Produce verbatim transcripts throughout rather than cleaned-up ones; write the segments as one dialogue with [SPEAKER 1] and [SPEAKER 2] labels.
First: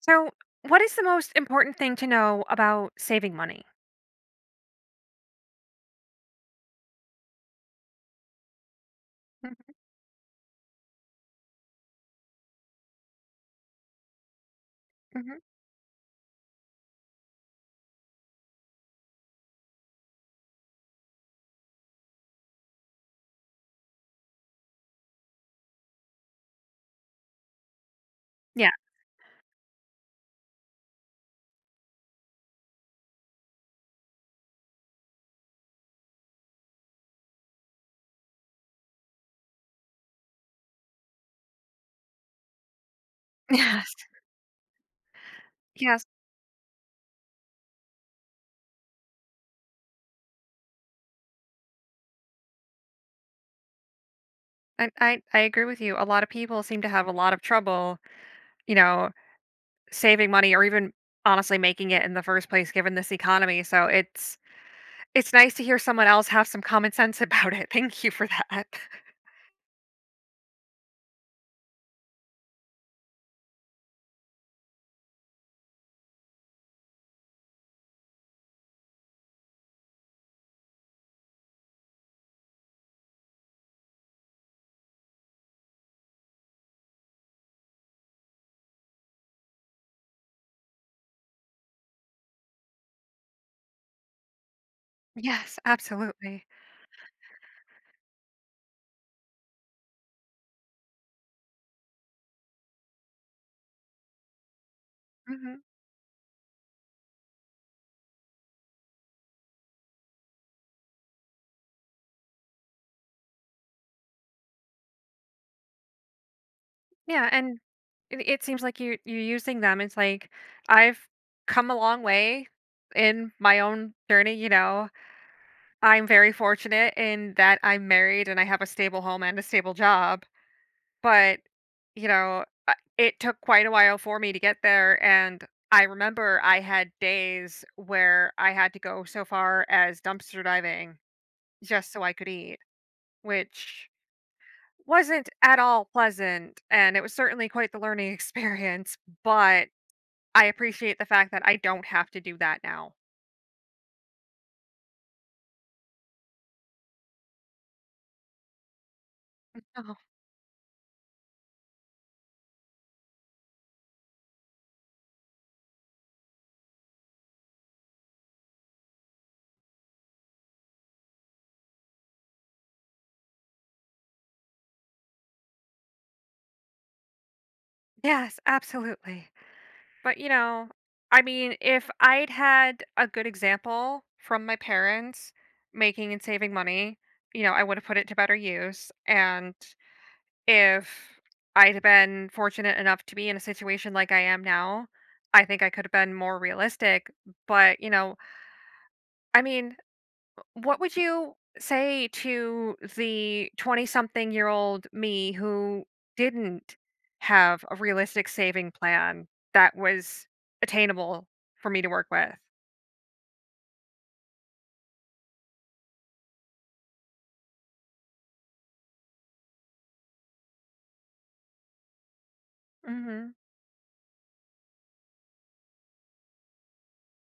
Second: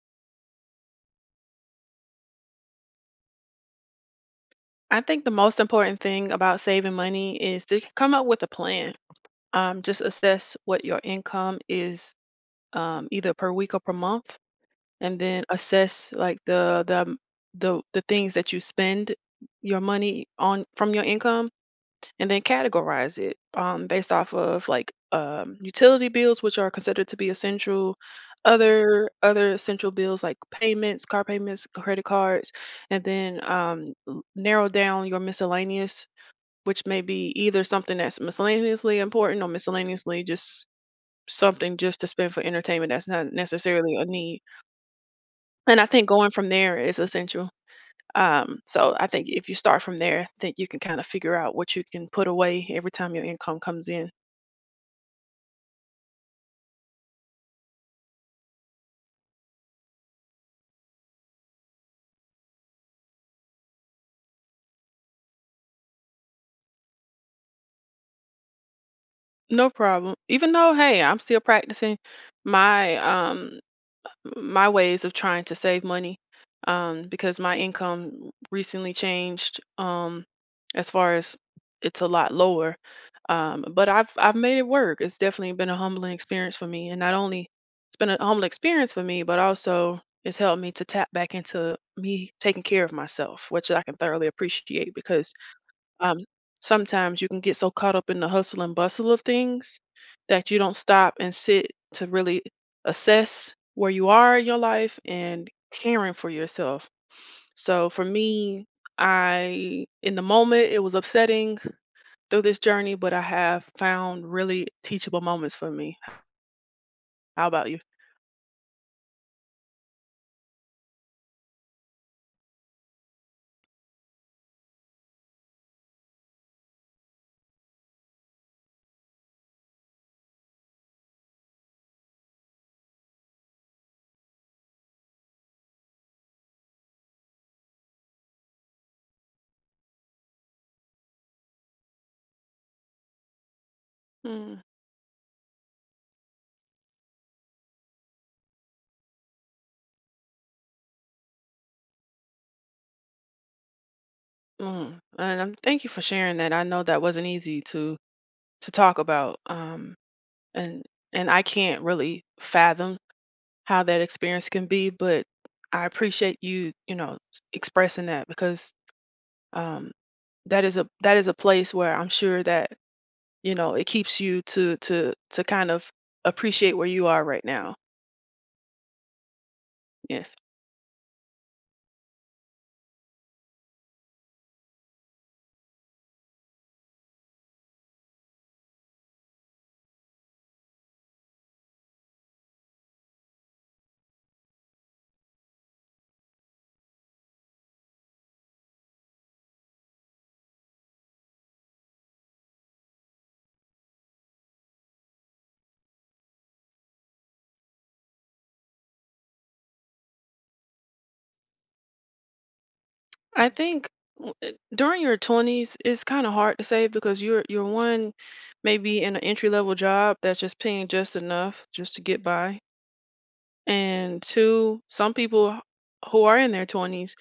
[SPEAKER 1] So, what is the most important thing to know about saving money?
[SPEAKER 2] I think the most important thing about saving money is to come up with a plan.
[SPEAKER 1] Mhm,
[SPEAKER 2] Um, just assess what your income is, um, either per week or per month, and
[SPEAKER 1] mhm.
[SPEAKER 2] then assess like the the um, the the things that you spend your money on from your income, and then categorize it um, based off of like um, utility bills, which are considered to be essential,
[SPEAKER 1] Yeah.
[SPEAKER 2] other other essential bills like payments, car payments, credit cards, and then um, l- narrow down your miscellaneous, which may be either something that's miscellaneously important or miscellaneously just something just to spend for entertainment that's not
[SPEAKER 1] Yes.
[SPEAKER 2] necessarily a need. And I
[SPEAKER 1] Yes.
[SPEAKER 2] think going from there is essential. Um, so I think if you start from there, then you can kind of figure out what you can put away every time your income comes in.
[SPEAKER 1] And I I agree with you. A lot of people seem to have a lot of trouble, you know, saving money or even honestly making it in the first place given this economy. So, it's it's nice to hear someone else have some common sense about it. Thank you for that.
[SPEAKER 2] No problem. Even though, hey, I'm still practicing my um my ways of trying to save money, um, because my income recently changed, um, as far as it's a lot lower. Um, but I've I've made it work. It's definitely been a humbling experience for me, and not only it's been a humbling experience for me, but also it's helped me to tap back into me taking care of myself, which I can thoroughly appreciate because
[SPEAKER 1] Yes,
[SPEAKER 2] um,
[SPEAKER 1] absolutely.
[SPEAKER 2] sometimes you can get so caught up in the hustle and bustle of things that you don't stop and sit to really assess where you are in your life and
[SPEAKER 1] Mhm.
[SPEAKER 2] caring for yourself. So for me, I, in the moment, it was upsetting through this journey, but I have found really teachable moments for me.
[SPEAKER 1] Yeah,
[SPEAKER 2] How
[SPEAKER 1] and
[SPEAKER 2] about you?
[SPEAKER 1] it it seems like you you're using them. It's like I've come a long way in my own journey, you know. I'm very fortunate in that I'm married and I have a stable home and a stable job, but, you know, uh, it took quite a while for me to get there, and I remember I had days where I had to go so far as dumpster diving just so I could eat, which
[SPEAKER 2] Mm,
[SPEAKER 1] wasn't at all pleasant, and it was certainly quite the learning experience, but I appreciate the fact that I don't have to do that now.
[SPEAKER 2] mm. And um, thank you for sharing that. I know that wasn't easy to to talk about. Um,
[SPEAKER 1] Oh,
[SPEAKER 2] and and I can't really fathom how that experience can be, but I appreciate you, you know, expressing that because um, that is a that is a place where I'm sure that you know it keeps you to to to kind of appreciate where you are right now.
[SPEAKER 1] yes, absolutely. But, you
[SPEAKER 2] Yes,
[SPEAKER 1] know, I mean, if I'd had a good example from my parents making and saving money, you know, I would have put it to better use. And if I'd been fortunate enough to be in a situation like I am now, I think I could have been more realistic. But, you know, I mean, what would you say to the twenty something year old me who didn't have a realistic saving plan that was attainable for me to work with?
[SPEAKER 2] I think w- uh, during your twenties it's kind of hard to say because you're you're one, maybe in an entry level job that's just paying just enough just to get by.
[SPEAKER 1] Hmm.
[SPEAKER 2] And two, some people who are in their twenties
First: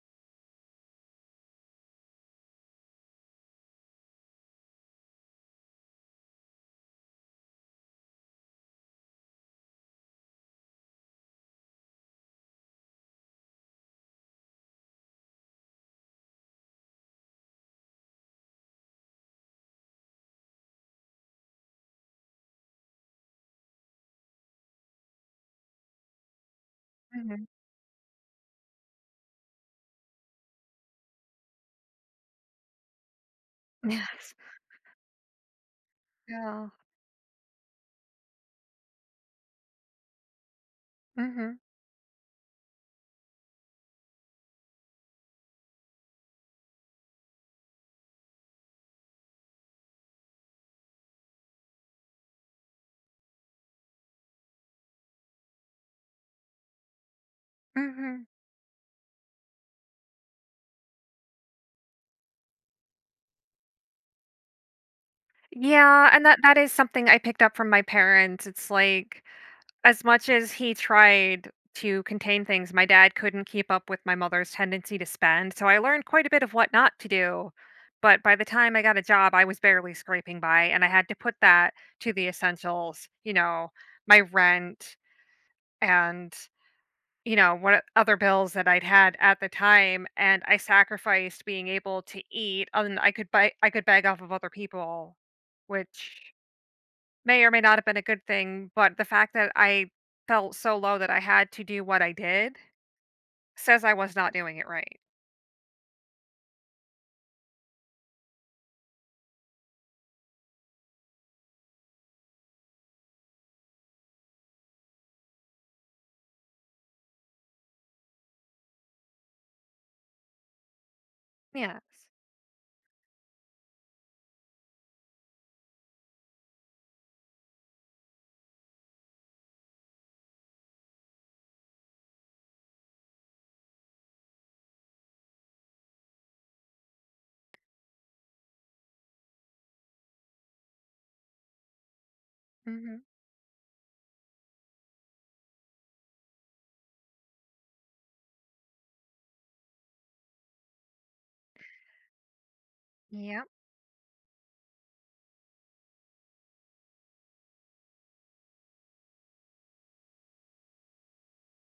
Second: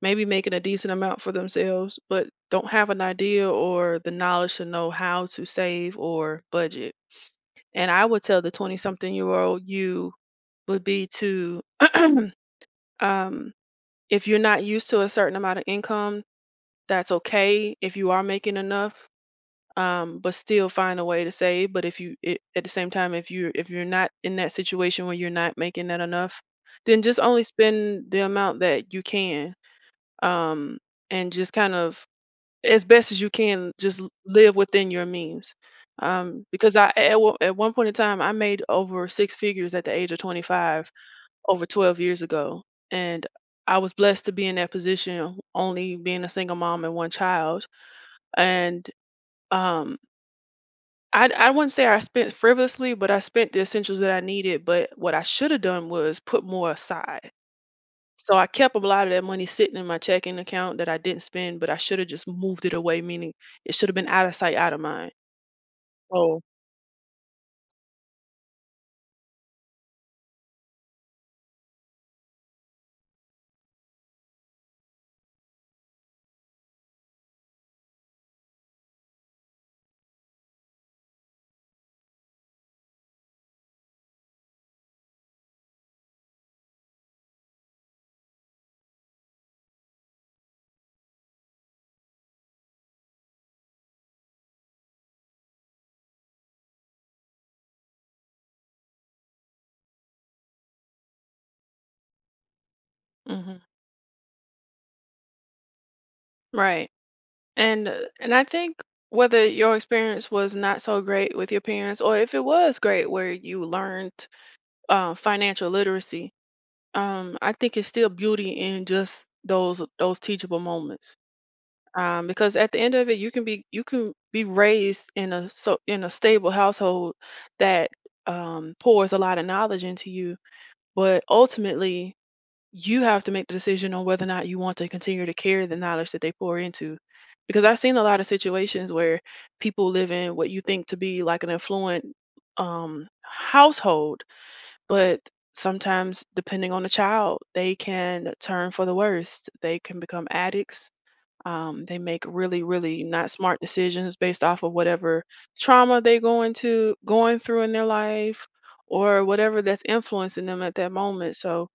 [SPEAKER 2] may be making a decent amount for themselves, but don't have an idea or the knowledge to know how to save or budget. And I would tell the twenty something year old you would be to, um, if you're not used to a certain amount of income, that's okay. If you are making enough, um, but still find a way to save. But if you it, at the same time, if you're if you're not in that situation where you're not making that enough, then just only
[SPEAKER 1] Hmm.
[SPEAKER 2] spend the amount that you can, um, and just kind of as best as you can, just l-
[SPEAKER 1] Yes.
[SPEAKER 2] live within your means. Um,
[SPEAKER 1] Yeah.
[SPEAKER 2] because I at, one- at one point in time, I made over six figures at the age of twenty-five,
[SPEAKER 1] Hmm.
[SPEAKER 2] over twelve years ago, and I was blessed to be in that position, only being a single mom and one child. And um, I I wouldn't say I spent frivolously, but I spent the essentials that I needed, but what I should have done was put more aside.
[SPEAKER 1] Hmm.
[SPEAKER 2] So I kept a lot of that money sitting in my checking account that I didn't spend, but I should have just moved it away, meaning it should have been out of sight, out of mind.
[SPEAKER 1] Yeah. And that,
[SPEAKER 2] Oh,
[SPEAKER 1] that is something I picked up from my parents. It's like, As much as he tried to contain things, my dad couldn't keep up with my mother's tendency to spend, so I learned quite a bit of what not to do. But by the time I got a job, I was barely scraping by, and I had to put that to the essentials, you know, my rent and, you know, what other bills that I'd had at the time. And I sacrificed being able to eat, and I could buy, I could beg off of other people, which May or may not have been a good thing, but the fact that I felt so low that I had to do what I did
[SPEAKER 2] hmm.
[SPEAKER 1] says I was not doing it right.
[SPEAKER 2] Right. And uh, and I think whether your experience was not so great with your parents or if it was great where you learned uh, financial literacy, um, I think it's still beauty in just those those teachable moments.
[SPEAKER 1] Yes.
[SPEAKER 2] Um, because at the end of it you can be you can be raised in a so in a stable household that um, pours a lot of knowledge into you, but ultimately you have to make the decision on whether or not you want to continue to carry the knowledge that they pour into, because I've seen a lot of situations where people live in what you think to be like an affluent
[SPEAKER 1] Mhm.
[SPEAKER 2] um, household, but sometimes depending on the child they can turn for the worst, they can become addicts. Um, they make really really not
[SPEAKER 1] Yep.
[SPEAKER 2] smart decisions based off of whatever trauma they going to going through in their life or whatever that's influencing them at that moment. So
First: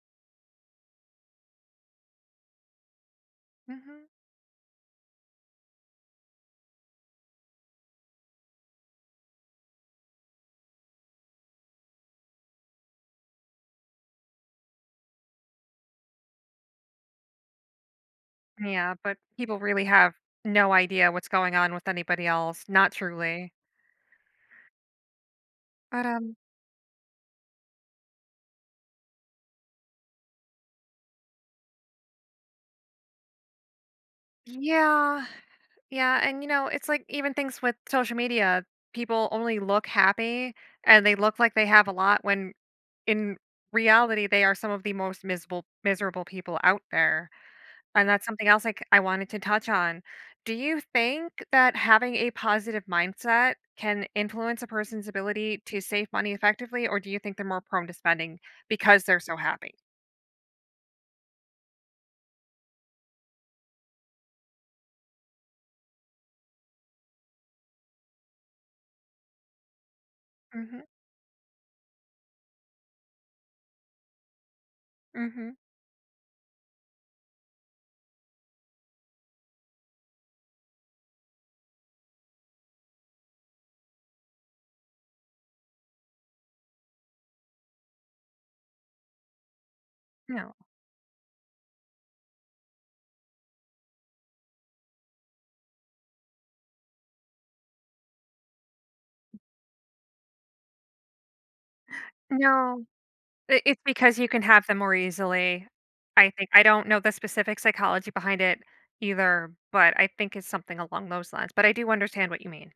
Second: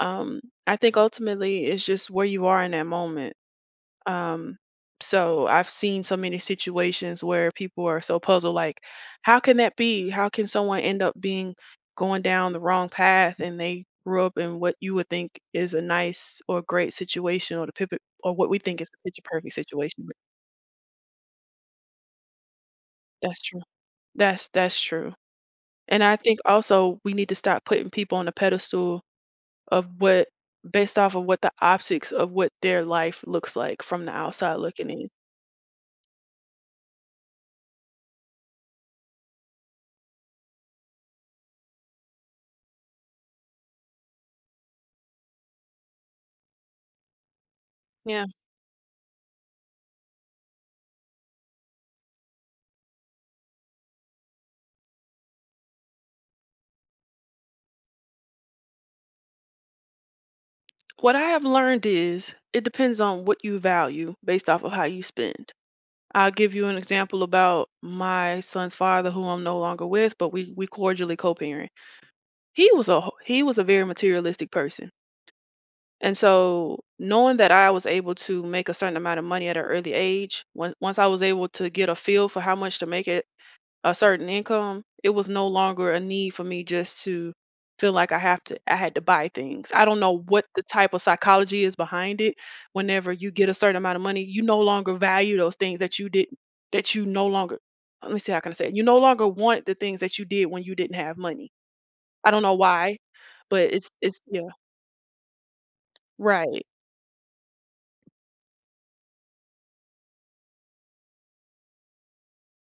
[SPEAKER 2] um, I think ultimately it's just where you are in that moment.
[SPEAKER 1] Mhm.
[SPEAKER 2] um, so I've seen so many situations where people are so puzzled, like, how can that be? How can someone end up being going down the wrong path and they grew up in what you would think is a nice or great situation, or the pip or what we think is
[SPEAKER 1] Yeah,
[SPEAKER 2] the
[SPEAKER 1] but
[SPEAKER 2] picture perfect
[SPEAKER 1] people really
[SPEAKER 2] situation. But
[SPEAKER 1] have no idea what's going on with anybody else, not
[SPEAKER 2] that's
[SPEAKER 1] truly.
[SPEAKER 2] true. That's that's true. And
[SPEAKER 1] But,
[SPEAKER 2] I
[SPEAKER 1] um,
[SPEAKER 2] think also we need to stop putting people on a pedestal of what, based off of what the optics of what their life looks like from the outside looking in.
[SPEAKER 1] yeah. Yeah, and, you know, it's like even things with social media, people only look happy and they look like they have a lot when in reality they are some of the most miserable miserable people out there. And that's something else like I wanted to touch on. Do you think that having a positive mindset can influence a person's ability to save money effectively, or do you think they're more prone to spending because they're so happy?
[SPEAKER 2] What I have learned is it depends on what you value based off of how you spend. I'll give you an example about my son's father, who I'm no longer with, but we we
[SPEAKER 1] Mhm,
[SPEAKER 2] cordially co-parent. He was a ho- he was a very materialistic person,
[SPEAKER 1] mhm.
[SPEAKER 2] and so knowing that I was able to make a certain amount of money at an early age, once once I was able to get a feel for how much to make it a certain income, it was no longer a need for me just to feel like I have to I had to buy things. I don't know what
[SPEAKER 1] No.
[SPEAKER 2] the type of psychology is behind it. Whenever you get a certain amount of money, you no longer value those things that you didn't that you no longer, let me see how can I say it. You no longer want the things that you did when you didn't have money. I don't know
[SPEAKER 1] No.
[SPEAKER 2] why,
[SPEAKER 1] I
[SPEAKER 2] but
[SPEAKER 1] it's
[SPEAKER 2] it's it's
[SPEAKER 1] because you
[SPEAKER 2] yeah,
[SPEAKER 1] can have them more easily, I think. I
[SPEAKER 2] right.
[SPEAKER 1] don't know the specific psychology behind it either, but I think it's something along those lines, but I do understand what you mean.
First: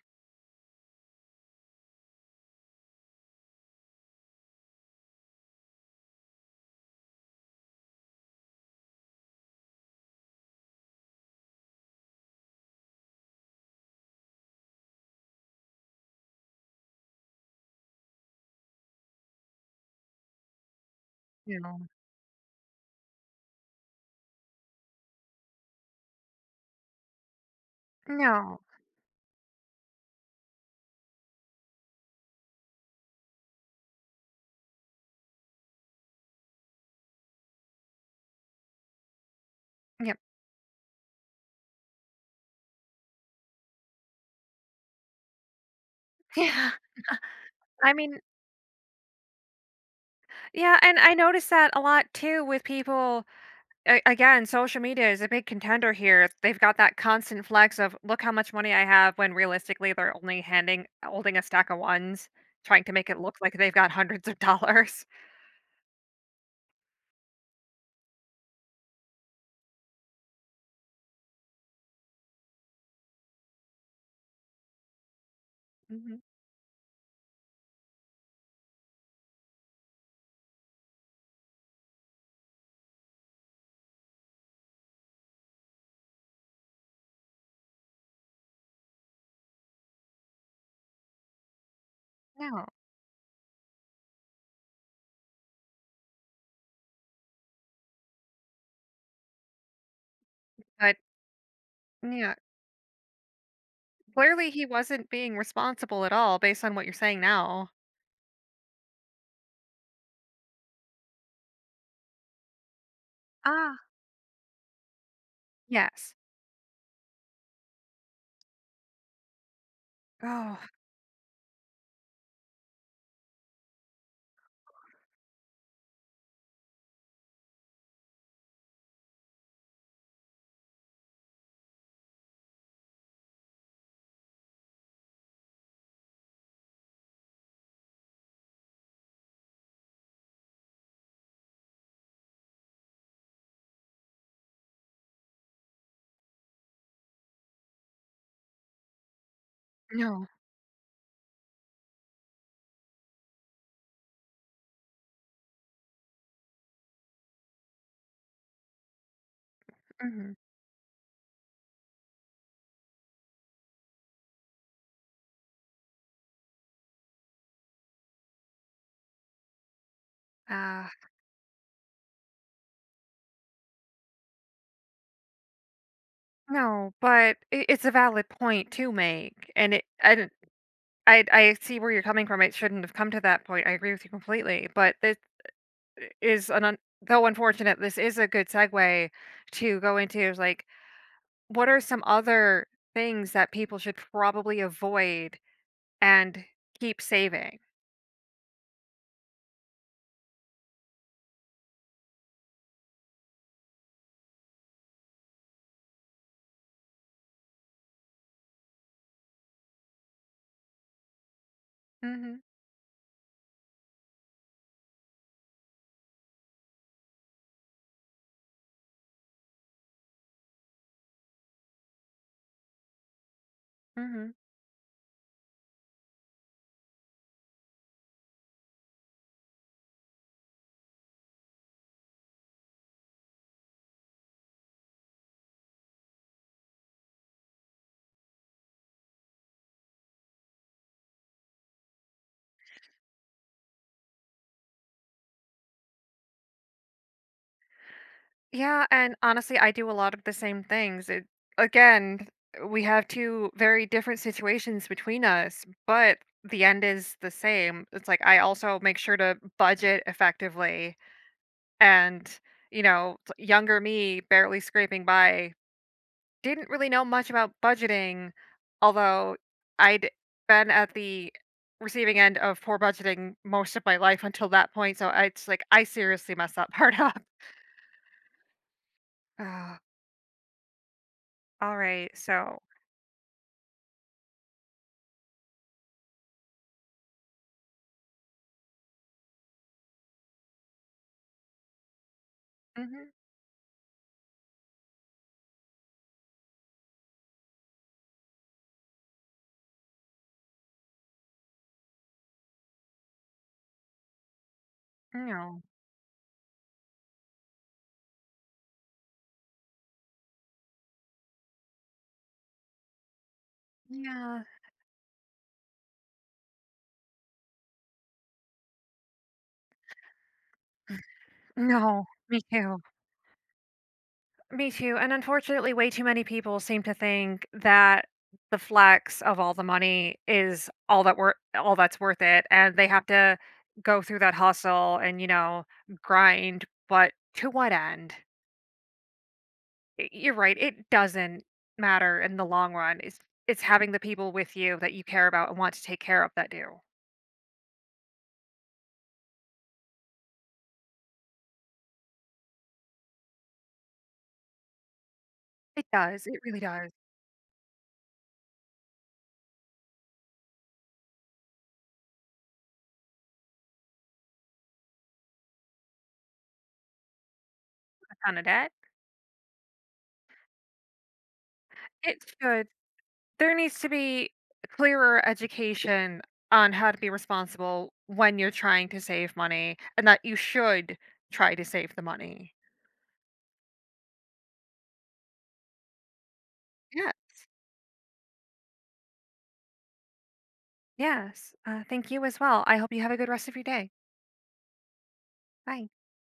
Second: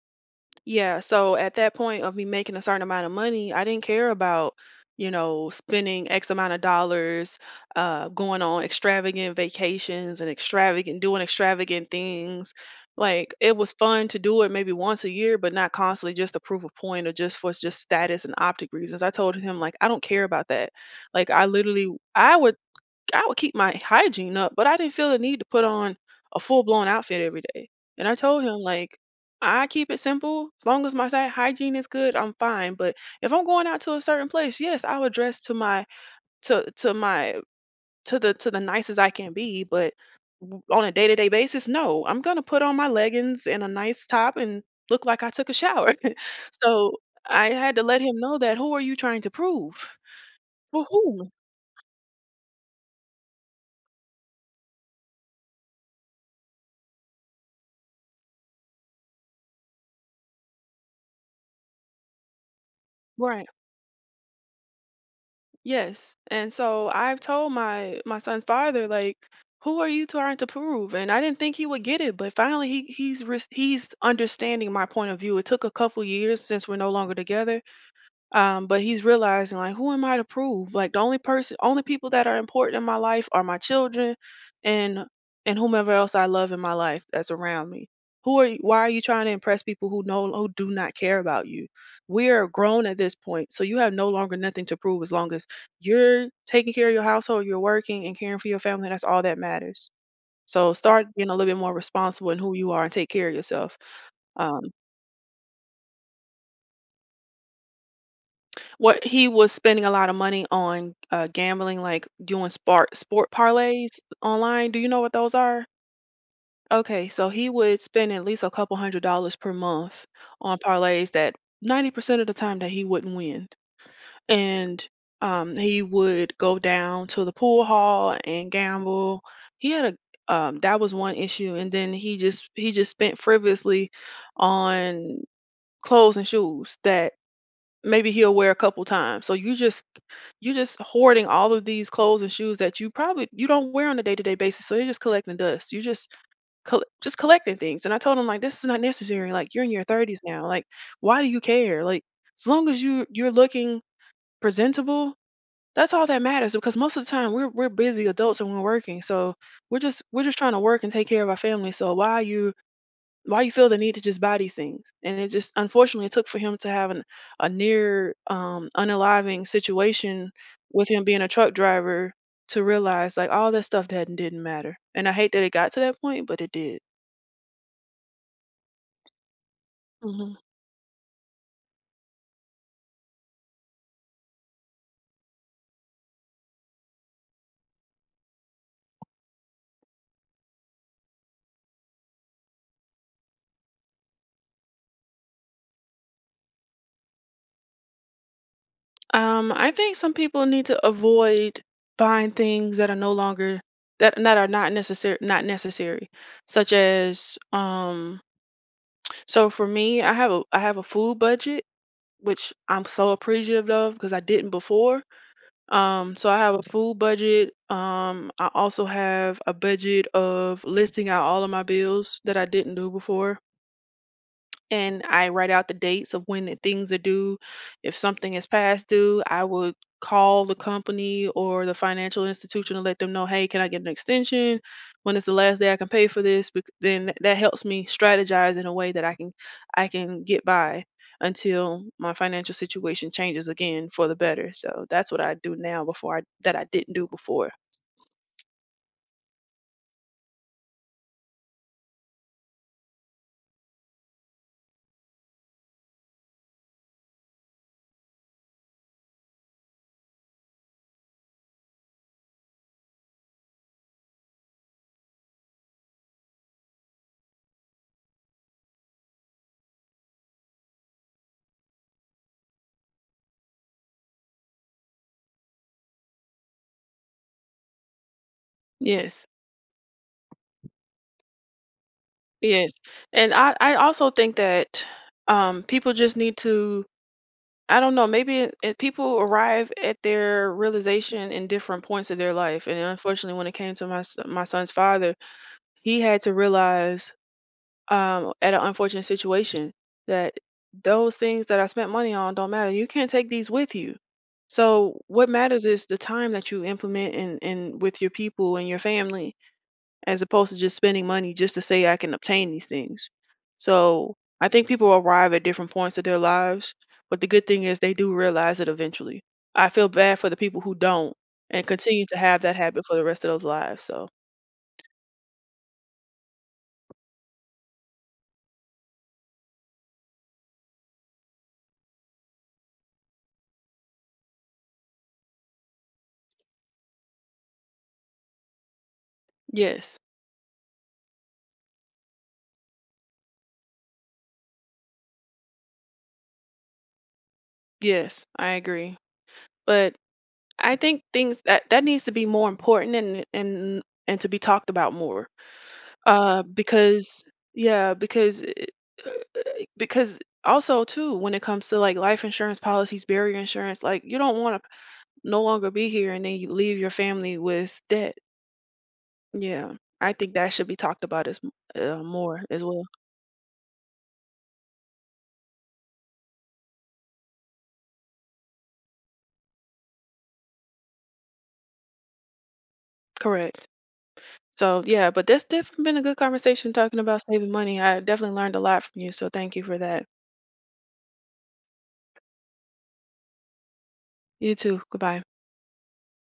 [SPEAKER 2] Yeah, so at that point of me making a certain amount of money, I didn't care about, you know, spending X amount of dollars, uh, going on extravagant vacations and extravagant doing extravagant things. Like it was fun to do it maybe once a year, but not constantly just to prove a point or just for just status and optic reasons. I told him like I don't care about that. Like I
[SPEAKER 1] No.
[SPEAKER 2] literally I would I would keep my hygiene up, but I didn't feel the need to put on a full blown outfit every day. And I told him
[SPEAKER 1] No.
[SPEAKER 2] like I keep it simple. As long as my si- hygiene is good, I'm fine. But if I'm going out to a certain place, yes, I would dress to my to to my to the to the nicest I can be. But
[SPEAKER 1] Yep.
[SPEAKER 2] w- on a day to day basis, no, I'm gonna put on my leggings and a nice top and look like I took a shower.
[SPEAKER 1] Yeah.
[SPEAKER 2] So I had to
[SPEAKER 1] I
[SPEAKER 2] let him
[SPEAKER 1] mean,
[SPEAKER 2] know that, who are you trying to prove?
[SPEAKER 1] yeah,
[SPEAKER 2] For
[SPEAKER 1] and I
[SPEAKER 2] whom?
[SPEAKER 1] notice that a lot too with people. A again, social media is a big contender here. They've got that constant flex of, "Look how much money I have," when realistically, they're only handing holding a stack of ones, trying to make it look
[SPEAKER 2] Right.
[SPEAKER 1] like they've got hundreds of dollars.
[SPEAKER 2] Yes. And so I've told my my son's father like, who are you trying to prove? And I didn't think he would get it, but finally he he's res- he's understanding my point of view. It took a couple
[SPEAKER 1] Mhm.
[SPEAKER 2] years since we're no longer together, um, but he's realizing like, who am I to prove? Like the only person, only people that are important in my life are my children, and and whomever else I love in my life that's around me. Who are you? Why are you trying to impress people who know who do not care about you? We are
[SPEAKER 1] No,
[SPEAKER 2] grown at this point, so you have no longer nothing to prove as long as you're taking care of your household, you're working and caring for your family. That's all that matters. So
[SPEAKER 1] but
[SPEAKER 2] start being a little bit more responsible
[SPEAKER 1] yeah.
[SPEAKER 2] in who you are and take care of yourself.
[SPEAKER 1] Clearly,
[SPEAKER 2] Um,
[SPEAKER 1] he wasn't being responsible at all based on what you're saying now.
[SPEAKER 2] What he was spending a lot of money on, uh, gambling, like doing sport sport
[SPEAKER 1] Ah,
[SPEAKER 2] parlays online. Do you know what those are?
[SPEAKER 1] yes.
[SPEAKER 2] Okay, so he would spend at least a couple hundred dollars per month on
[SPEAKER 1] Oh,
[SPEAKER 2] parlays that ninety percent of the time that he wouldn't win. And um, he would go down to the pool hall and gamble. He had a um, that was one issue, and then he just he just spent frivolously on clothes and shoes that maybe he'll wear a couple times. So you just you're just hoarding all of these clothes and shoes that you probably you don't wear on a day-to-day basis, so you're just collecting dust. You're just colle just collecting things, and I told him, like, "This is not necessary, like, you're in your thirties
[SPEAKER 1] no.
[SPEAKER 2] now, like, why do you care? Like, as long as you you're looking presentable, that's all that matters because most of the time we're we're busy adults and we're working, so we're just we're
[SPEAKER 1] Mhm.
[SPEAKER 2] just trying to work and take care of our family, so why are you why you feel the need to just buy these things." And it just unfortunately it took for him to have an, a near um, unaliving situation with
[SPEAKER 1] Ah,
[SPEAKER 2] him being a truck driver to realize like all that stuff that didn't matter, and I hate that it got to that point, but it did.
[SPEAKER 1] no, but it, it's a valid point to make. And it, I, d-
[SPEAKER 2] Hmm.
[SPEAKER 1] I, I see where you're coming from. It shouldn't have come to that point. I agree with you completely. But this is an, un, though unfortunate, this is a good segue to go into like, what are some other things that people should probably avoid and keep saving?
[SPEAKER 2] um, I think some people need to avoid buying things that are no longer that, that are not necessary not necessary such as um so for me I have a I have a food budget,
[SPEAKER 1] Hmm.
[SPEAKER 2] which I'm so appreciative of because I didn't before. Um, so I have a food budget. Um, I also have a budget of listing out all of my bills that I didn't do before,
[SPEAKER 1] Hmm.
[SPEAKER 2] and I write out the dates of when the things are due. If something is past due, I would call the company or the financial institution to let them know, hey, can I get an extension? When is the last day I can pay for this? Bec- Then th- that helps me strategize in a way that I can I can get by until my financial situation changes again for the better. So that's what I do now before I that I didn't do before.
[SPEAKER 1] Yeah, and honestly, I do a lot of the same things. It, again, we have two very different situations between us, but the end is the same. It's like I also make sure to budget effectively, and you know, t- younger me barely scraping by didn't really know much about budgeting, although I'd been at the receiving end of poor budgeting most of my life until that point. So I- it's like I seriously messed that part up.
[SPEAKER 2] Yes,
[SPEAKER 1] Ah, all right, so
[SPEAKER 2] yes, and I I also think that, um, people just need to, I don't know, maybe it it people arrive at their realization in different points of their life, and
[SPEAKER 1] Mhm.
[SPEAKER 2] unfortunately, when it came to my s my son's father, he had to realize, um, at an unfortunate situation that those things that I spent money on don't matter, you can't take these with you. So, what
[SPEAKER 1] No.
[SPEAKER 2] matters is the time that you implement and and with your people and your family, as opposed to just spending money just to say I can obtain these things. So
[SPEAKER 1] Yeah.
[SPEAKER 2] I think people arrive at different points of their lives, but the good thing is they do realize it eventually. I feel bad for the people who don't and continue
[SPEAKER 1] No.
[SPEAKER 2] to
[SPEAKER 1] Me
[SPEAKER 2] have that
[SPEAKER 1] too.
[SPEAKER 2] habit for the rest of those lives. So
[SPEAKER 1] Me too. And unfortunately, way too many people seem to think that the flex of all the money is all that wor all that's worth it, and they have to go through that hustle and, you know, grind, but to what end?
[SPEAKER 2] yes,
[SPEAKER 1] Y you're right, it doesn't matter in the long run. It's it's having the people with you that you care about and want to take care of that do.
[SPEAKER 2] yes, I agree. But I think things that that needs to be more important and and and to be talked about more.
[SPEAKER 1] It does, it
[SPEAKER 2] Uh,
[SPEAKER 1] really does.
[SPEAKER 2] because yeah, because it, because also too when it comes to like life insurance policies, barrier insurance, like you don't want to no longer be here and then you leave your family with debt,
[SPEAKER 1] A ton of debt.
[SPEAKER 2] yeah, I think that should be talked about as m- uh,
[SPEAKER 1] It
[SPEAKER 2] more as
[SPEAKER 1] should
[SPEAKER 2] well.
[SPEAKER 1] There needs to be clearer education on how to be responsible when you're trying to save money and that you should try to save the money.
[SPEAKER 2] Correct. So yeah, but that's definitely been a good conversation talking
[SPEAKER 1] Yeah.
[SPEAKER 2] about saving money. I definitely learned a lot from you, so thank you for that.
[SPEAKER 1] Yes. Uh, thank you as well. I hope you have a good rest of your day.
[SPEAKER 2] You too, goodbye.
[SPEAKER 1] Bye.